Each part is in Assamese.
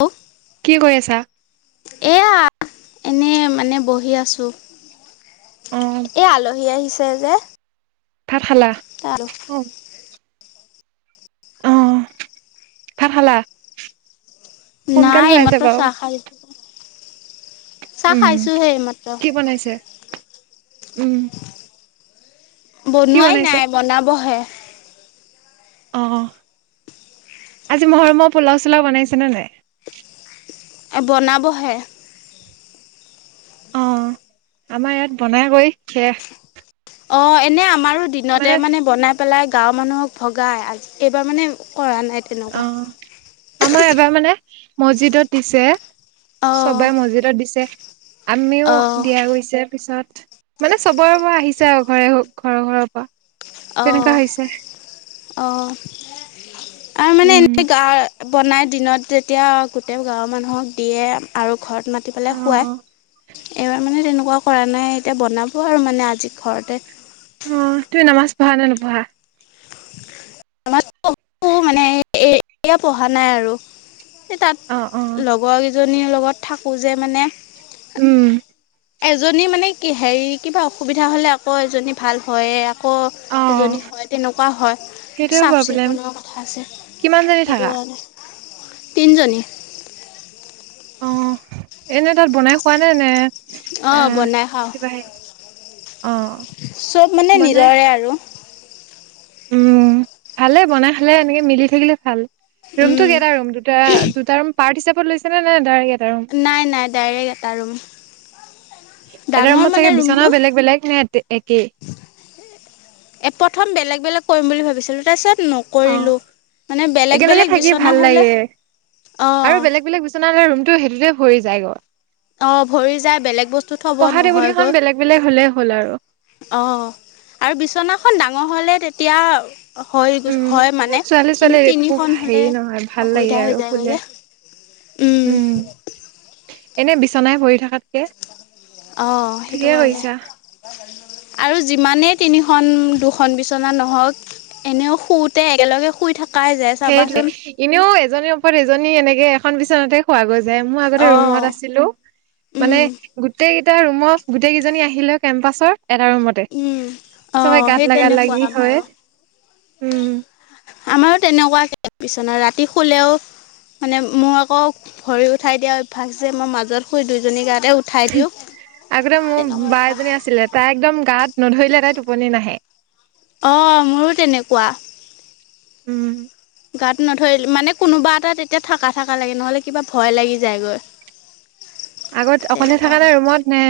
অ কি কৰি আছা এয়া এনে মানে বহি আছো অ', এ আলহী আহিছে যে ফালা তালো অ অ', ভাত খালা সোনকাল হৈ আছে বাউ আই উম, এইমাত্ৰ। কি বনাইছে উম, কি বনোৱাই বনাইছে? নাই বনাবহে। অ'আজি মহৰমৰ পোলাও চোলাও বনাইছে নে নাই? এ বনাবহে। অ' আমাৰ ইয়াত বনাই কৰি শেষ। অ' এনে আমাৰো দিনতে মানে বনাই পেলাই গাঁৱৰ মানুহক ভগাই আজি এইবাৰ মানে কৰা নাই অ তেনেকুৱা। আমাৰ এবাৰ মানে মছজিদত দিছে অ' চবে মছজিদত দিছে। আমিও অ' দিয়া গৈছে পিছত। মানে চবৰে পৰা আহিছে আৰু ঘৰে ঘৰৰ, ঘৰৰ পৰা। তেনেকুৱা হৈছে অ'অ'আৰু মানে উম। এনে গা বনাই দিনত যেতিয়া গোটেই গাঁৱৰ মানুহক দিয়ে আৰু ঘৰত মাতি অ পেলাই খুৱাই। এইবাৰ মানে তেনেকুৱা কৰা নাই এতিয়া বনাব আৰু মানে আজি ঘৰতে। অ'তুমি নামাজ পঢ়া নে নপঢ়া? [unintelligible] এয়া পঢ়া নাই আৰু এ অ অ তাত লগৰ কেইজনীৰ লগত থাকোঁ যে মানে। উম, এজনী মানে কি হেৰি কিবা অসুবিধা হ'লে আকৌ এজনী ভাল হয়ে আকৌ অ এজনী হয় তেনেকুৱা হয় সেইটোৱে চাফ- প্ৰব্লেম চিকুণৰ কথা আছে। কিমান জনী সেইটো থাকা কাৰণে তিনজনী অ এনে তাত বনাই খোৱা নে, নে এ অঁ বনাই খাওঁ কিবা হে অ' বনাই এ আৰু উম, ভালে বনাই খালে এনেকে মিলি থাকিলে ভাল। ৰুম উম কেইটা ৰুম দুটা, দুটা ৰুম পাৰট হিচাপত লৈছে নে, নে ডাইৰেক্ট এটা ৰুম? নাই, নাই ডাইৰেক্ট এটা ৰুম। এটা ডাঙৰ ৰুমত মানে চাগে ৰুমটো বিচনাও বেলেগ, বেলেগ নে এতে একেই? এ প্ৰথম বেলেগ, বেলেগ কৰিম বুলি ভাবিছিলো তাৰপিছত নক অ কৰিলোঁ মানে বেলে, একেলগে বেলেগ থাকি ভাল বিচনা হ'লে অ'। বিচনালে ৰুমটো সেইটোতে ভৰি যায় গৈ। অ' ভৰি যায় বেলেগ বস্তু থব পঢ়া টেবুল কেইখন নহয়গৈ। বেলেগ বেলেগ হ'লেই হ'ল আৰু অ' আৰু বিচনাখন ডাঙৰ হ'লে তেতিয়া হয় উম [unintelligible] হয় মানে ছোৱালী ছোৱালী কিন্তু একো তিনিখন হেৰি হ'লে নহয় ভাল লাগে অসুবিধা আৰু হৈ যায় গৈ শুলে যে। উম, এনে বিচনাই ভৰি থাকাতকে অ' সেইটো কাৰণে। আৰু যিমানেই তিনিখন, দুখন বিচনা নহওক এনেও শুওঁতে একেলগে শুই থাক সেইটোৱে এনেও এজনীৰ ওপৰত এজনী এনেকে এখন বিচনাতে শুৱা গৈ যায় মই আগতে অ', ৰুমত আছিলোঁ মানে উম, গোটেইকেইটা ৰুমত গোটেই কেইজনী আহিলে এটা ৰুমত তে উম, চবে অ', সেই গাত লাগা তেনেকুৱা লাগি হয় আমাৰো। উম, আমাৰো তেনেকুৱাকে বিছনা ৰাতি শুলেও মানে মোৰ আকৌ ভৰি উঠাই দিয়া অভ্যাস যে মই মাজত শুই দুইজনী গাতে উঠ আগতে মোৰ বা অভ্যাস এজনী আছিলে তাই একদম গাত নধৰিলে তাই টোপনি নাহে। অ মোৰো তেনেকুৱা। উম। গাত নধৰি মানে কোনোবা এটা তেতিয়া থাকা থাকা লাগে নহ'লে কিবা ভয় লাগি যায়গৈ। আগত অকলে তেনেকুৱা থাকা নে হয় ৰুমত নে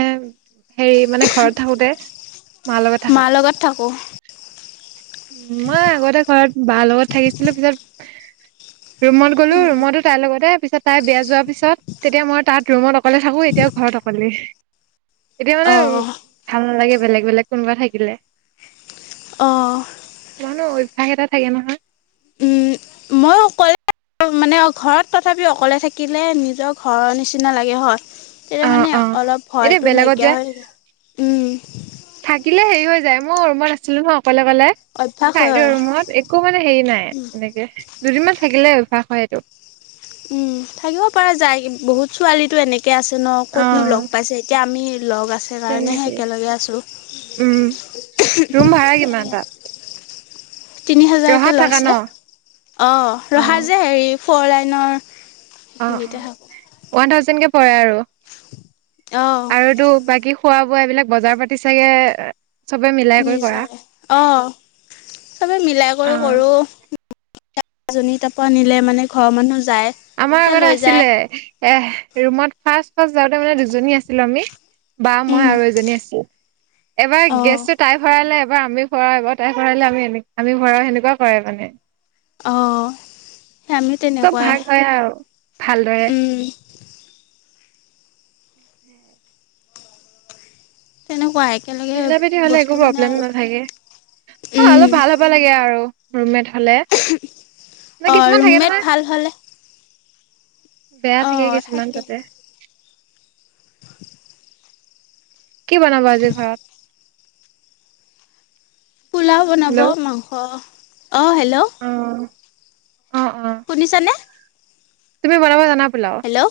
হেৰি মানে ঘৰত থাকোতে মা লগত থাক মাৰ লগত থাকোঁ। মই আগতে ঘৰত বা লগত থাকিছিলো পিছত ৰুমত গ'লো ৰুমতো তাইৰ লগতে পিছত তাই বেয়া যোৱাৰ পিছত তেতিয়া মই তাত ৰুমত অকলে থাকো এতিয়াও ঘৰত অকলেই। এতিয়া মানে অ' ভাল নালাগে, বেলেগ বেলেগ কোনোবা থাকিলে। অ। মানুহ অভ্যাস এটা থাকে নহয়। উম মই অকলে মানে ঘৰত তথাপি অকলে থাকিলে নিজৰ ঘৰৰ নিচিনা লাগে হয়। তেতিয়া অ মানে অ অলপ এতিয়া ভয়তো বেলেগত নাইকিয়া যে হয়, উম। থাকিলে হেৰি হৈ যায়, মই ৰুমত আছিলো নহয় অকলে অকলে। অভ্যাস চাইদৰ হয় ৰুমত, একো মানে হেৰি নাই এনেকে দুদিনমান থাকিলে অভ্যাস হয় এইটো। উম থাকিব পাৰা যায় বহুত ছোৱালীটো এনেকে কে আছে ন, অ ক'তনো লগ পাইছে এতিয়া আমি লগ আছে কাৰণেহে তেনেকে একেলগে আছোঁ। উম ভাড়া কিমান তাত? তিনি হাজাৰকে ৰহাত থাকা ন লৈছে, অ ৰহা যে হেৰি ফ'ৰ লাইনৰ অ অ সেইখিনিতে থাকো ওৱান থাউজেণ্ডকে পৰে আৰু। অ। তো বাকী খোৱা-বোৱা এইবিলাক বজাৰ পাতি চাগে চবে মিলাই কৰি কৰা নিজৰে, অ আমি মিলাই কৰেও অ', কৰো। [unintelligible] নিলে মানে ঘৰৰ মানুহ যায়। আমাৰ তেতিয়া আগতে লৈ যায় আছিলে এ ৰুমত ফাৰ্ষ্ট-ফাৰ্ষ্ট যাওঁতে মানে দুজনী আছিলো আমি বা মই উম আৰু এজনী আছিলো, এবাৰ অ গেছটো তাই ভৰাইলে এবাৰ আমি ভৰাই তাই ভৰাইলে আমি আমি ভৰাই সেনেকুৱা কৰে মানে। অ, সেয় আমি চব তেনেকুৱাই। ভাগ হয় আৰু ভালদৰে উম তেনেকুৱাই একেলগে মিলাপ্ৰীতি হ'লে একো বস্তু মানে প্ৰব্লেম আৰু নাথাকে। অ উম অলপ ভাল হ'ব লাগে আৰু ৰুমমেট হ'লে। এনে অ কিছুমান থাকে ৰুমমেট নহয় ভাল হ'লে বেয়া অ থাকে কিছুমান থাকে তাতে। কি বনাব আজি ঘৰত? পোলাও বনাব হেল্ল' মাংস, অ হেল্ল'। অ', অ', অ'। শুনিছানে? তুমি বনাব জানা পেলাও? হেল্ল'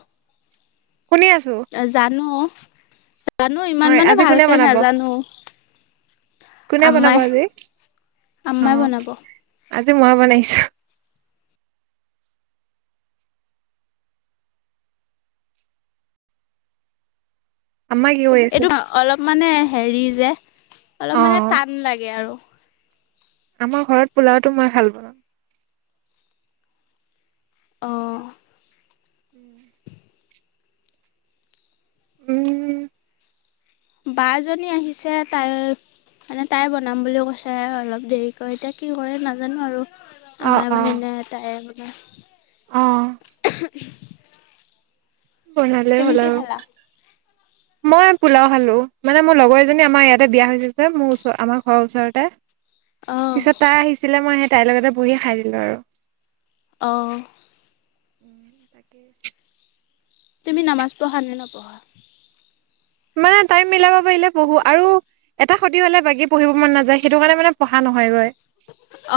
শুনি আছো। জানো। জানো ইমান হয় মানে আজি কোনে ভালকে বনাব নাজানো। কোনে বনাব আম্মাই, আজি অ আম্মাই বনাব। আজি মই বনাইছো। আম্মাই কি কৰি এইটো আছে? অলপ মানে হেৰি যে, অ অলপ মানে টান লাগে আৰু। আমাৰ ঘৰত পোলাওটো মই ভাল বনাও। অ'। উম। উম। বা জনী আহিছে, তাই মানে তাই বনাম বুলিও কৈছে অলপ দেৰিকৈ, এতিয়া কি কৰে নাজানো আৰু। অ মায়ে অ বনাই নে তাইয়েই বনাই। অ'। বনালেই তুমি হ'ল কি আৰু। খালা মই পোলাও খালো, মানে মোৰ লগৰ এজনী আমাৰ ইয়াতে বিয়া হৈছে যে, মোৰ ওচৰ, আমাৰ ঘৰৰ ওচৰতে। অঁ পিছত তাই আহিছিলে মই সেই তাইৰ লগতে বহি খাই দিলো আৰু। অ'। তাকেই। তুমি নামাজ পঢ়া নে নপঢ়া? মানে টাইম মিলাব পাৰিলে পঢ়ো আৰু এটা ক্ষতি হ'লে বাকী পঢ়িব মন নাযায়, সেইটো কাৰণে মানে পঢ়া নহয়গৈ।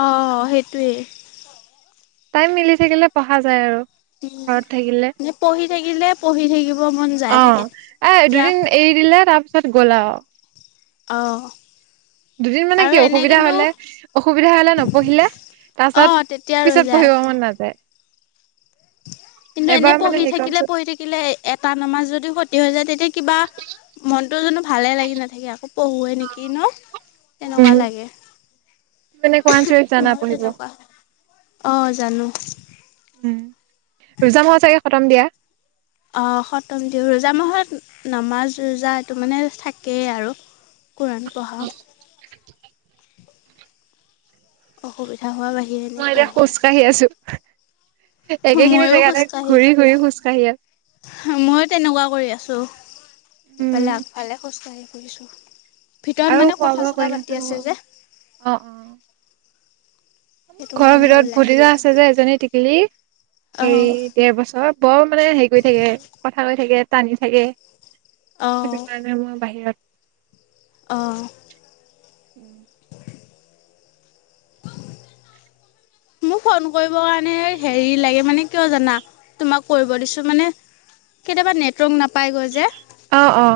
অ' সেইটোৱে। তাইম মিলি থাকিলে পঢ়া যায় আৰু। উম, ঘৰত থাকিলে এনে পঢ়ি থাকিলে, পঢ়ি থাকিব মন অ যায় থাকে, এ তেতিয়া দুদিন এৰি দিলে, তাৰ পিছত গ'ল আও। অ'। দুদিন মানে কি অসুবিধা হ'লে, অসুবিধা হ'লে নপঢ়িলে তাৰপাছত অঁ তেতিয়া ৰৈ পিছত যায় পঢ়িব মন নাযায়। কিন্তু এনে এবাৰ মানে পঢ়ি হেৰি কৰা থাকিলে পিছত পঢ়ি থাকি থাকিলে এটা নমাজ যদি ক্ষতি হৈ যায়, তেতিয়া কিবা মনটো জানো ভালেই লাগি নাথাকে, আকৌ পঢ়োৱে নেকি ন, তেনেকুৱা লাগে। কোৰান চৰীত জানা পহৰিব। অ'জানো। উম, [unintelligible] হোৱা চাগে খতম দিয়া। অ', সপ্তম দিওঁ, ৰোজা মাহত নমাজ ৰোজা এইটো মানে থাকেই আৰু। কিৰান পঢ়া। অসুবিধা হোৱাৰ বাহিৰে এনে পঢ়োঁ। আহি আছো। একেখিনি ময়ো জেগাতে খোজ কাঢ়ি, ঘূৰি ঘূৰি খোজ কাঢ়ি আছো ময়ো তেনেকুৱা কৰি আছো। উম ইফালে আগফালে খোজকাঢ়ি ফুৰিছোঁ, ভিতৰত আৰু মানে খোৱা বোৱা কৰি কথা-চথা পাতি নাথাকো আছে আও যে। অ', অ'। সেইটো ঘৰৰ কাৰণে ভিতৰত ওলাই ভতিজা আহিছোঁ আছে যে এজনী টিকলি, হেৰি অঁ দেৰ বছৰ বৰ মানে হেৰি কৰি থাকে, কথা কৈ থাকে, টানি থাকে। অঁ সেইটো কাৰণে মই বাহিৰত। অ'। [inaudible] মোক ফোন কৰিব কাৰণে হেৰি লাগে, মানে কিয় জানা, তোমাক কৰিব দিছো মানে কেতিয়াবা নেটৱৰ্ক নাপায় গৈ যে। অ', অ'।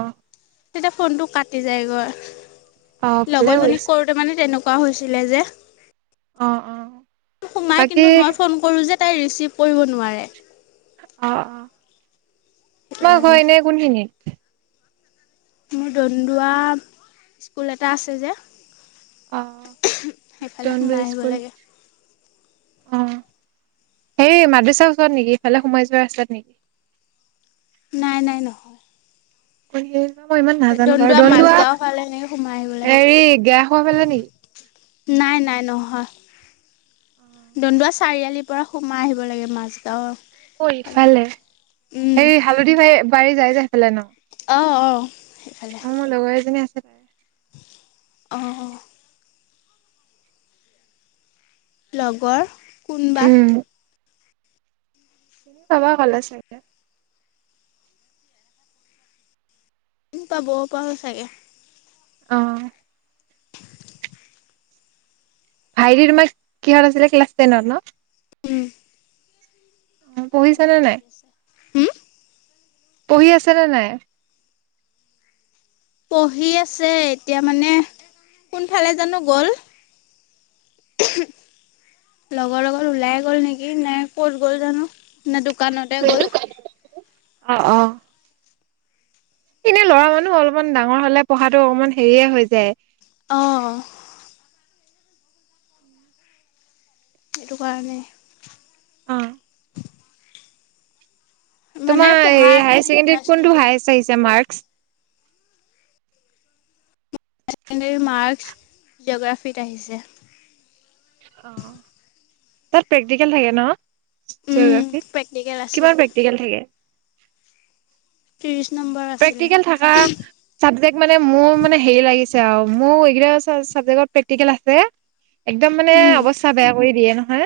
তেতিয়া ফোনটো কাটি যায় গৈ, অ', ভালে লগৰজনীক কৰিছে কৰ ত মানে তেনেকুৱা হৈছিলে যে। অঁ অঁ। সোমাই কিন্তু মই ফোন কৰোঁ যে তাই ৰিচিভ কৰিব নোৱাৰে। অ অ, সেইটো তোমাৰ কাৰণে ঘৰ এনেই কোনখিনিত? মোৰ দন্দোৱা স্কুল এটা আছে যে। অঁ সেইফালে সোমাই তনদোৱা আহিব স্কুল। লাগে অঁ সেই মাদ্ৰাছাৰ ওচৰত নেকি ইফালে সোমাই যোৱা ৰাস্তাত নেকি? নাই নাই নহয়। সেই নহয় মই ইমান নাজানো বাৰু, দন্দুৱা দনদোৱা মাজগাঁও ফালে সেনেকে সোমাই আহিব লাগে হেৰি গেয়া খোৱা ফালে নেকি? নাই নাই নহয়। দন্দোৱা চাৰিআলিৰ পৰা সোমাই আহিব লাগে মাজগাঁৱৰ। অ ইফালে, এই হালধি বাৰী যাই যে সেইফালে ন। অঁ অঁ। সেইফালে মোৰ লগৰ এজনী আছে। তাই অঁ অঁ। লগৰ কোনবা? উম, চিনি পাবা কলেজ আহিলে। পাবও পাৰো চাগে। অঁ'। [unintelligible] ভাইটী তোমাৰ কিহত আছিলে? ক্লাছ টেনত ন। উম। পঢ়িছা নে নাই? পঢ়ি আছে হুম পঢ়ি আছে নে নাই? পঢ়ি আছে, এতিয়া মানে কোনফালে জানো গ'ল? লগৰ লগত ওলাই গ'ল নেকি নে ক'ত গ'ল জানো? নে দোকানতে গ'ল? অঁ অঁ। এনেই ল'ৰা মানুহ অলমান ডাঙৰ হ'লে পঢ়াটো অকমান হেৰিয়ে হৈ যায়। অঁ। এইটো কাৰণে। মানে তোমাৰ পঢ়াত হায়াৰ ইমান ইণ্টাৰেষ্ট ছেকেণ্ডেৰীত কোনটো নিদিয়ে যে হাইয়েছ আহিছে মাৰ্ক্স? হায়াৰ চেকেণ্ডেৰীৰ মাৰ্ক্স জোগ্ৰাফিত আহিছে। অঁহ, তাত প্ৰেক্টিকেল থাকে ন? উম জোগ্ৰাফিত, প্ৰেক্টিকেল আছিল কিমান প্ৰেক্টিকেল থাকে? ত্ৰিছ নম্বৰ। আছিলে প্ৰেক্টিকেল থাকা- চাব্জেক্ট মানে মোৰ মানে হেৰি লাগিছে আৰু মোৰ এইকেইটা চা চাব্জেক্টত প্ৰেক্টিকেল আছে- একদম মানে উম অৱস্থা বেয়া কৰি দিয়ে নহয়।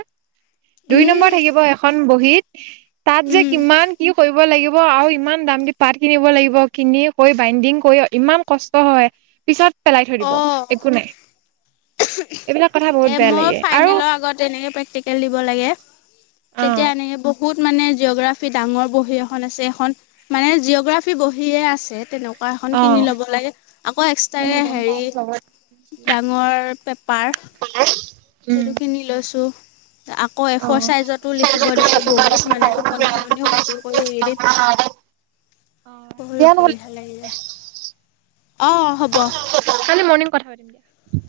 দুই নম্বৰ উম থাকিব এখন বহীত, তাত যে উম কিমান কি কৰিব- ৰিব লাগিব আৰু ইমান দাম দি পাঠ- কিনিব লাগিব, কিনি কৰি বাইণ্ডিং কৰিও ইমান কষ্ট হয়। পিছত- পেলাই থৈ দিব, অ' একো নাই। এইবিলাক কথা বহুত এ বেয়া মোৰ লাগে আৰু ফাইনেলৰ আগত এনেকে প্ৰেক্টিকেল দিব লাগে। অ তেতিয়া এনেকে বহুত মানে জিঅ'গ্ৰাফী ডাঙৰ বহী এখন আছে এখন- মানে জিঅগ্ৰাফী বহীয়ে আছে তেনেকুৱা এখন অ কিনি ল'ব লাগে, আকৌ উম এক্সট্ৰাকে- গম হেৰি পাম লগত ডাঙৰ পেপাৰ উম সেইটো কিনি লৈছোঁ। আক আকৌ অ এফৰ চাইজটো লিখিব দিছে বহুত মানে টোপনি চপনিও ক্ষতি কৰি ৰেদী। অ বহু দিয়া নহ'লে অসুবিধা লাগিলে। অঁ হ'ব। কালি মৰ্ণিং কথা পাতিম।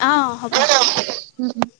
অঁ হ'ব। [unintelligible]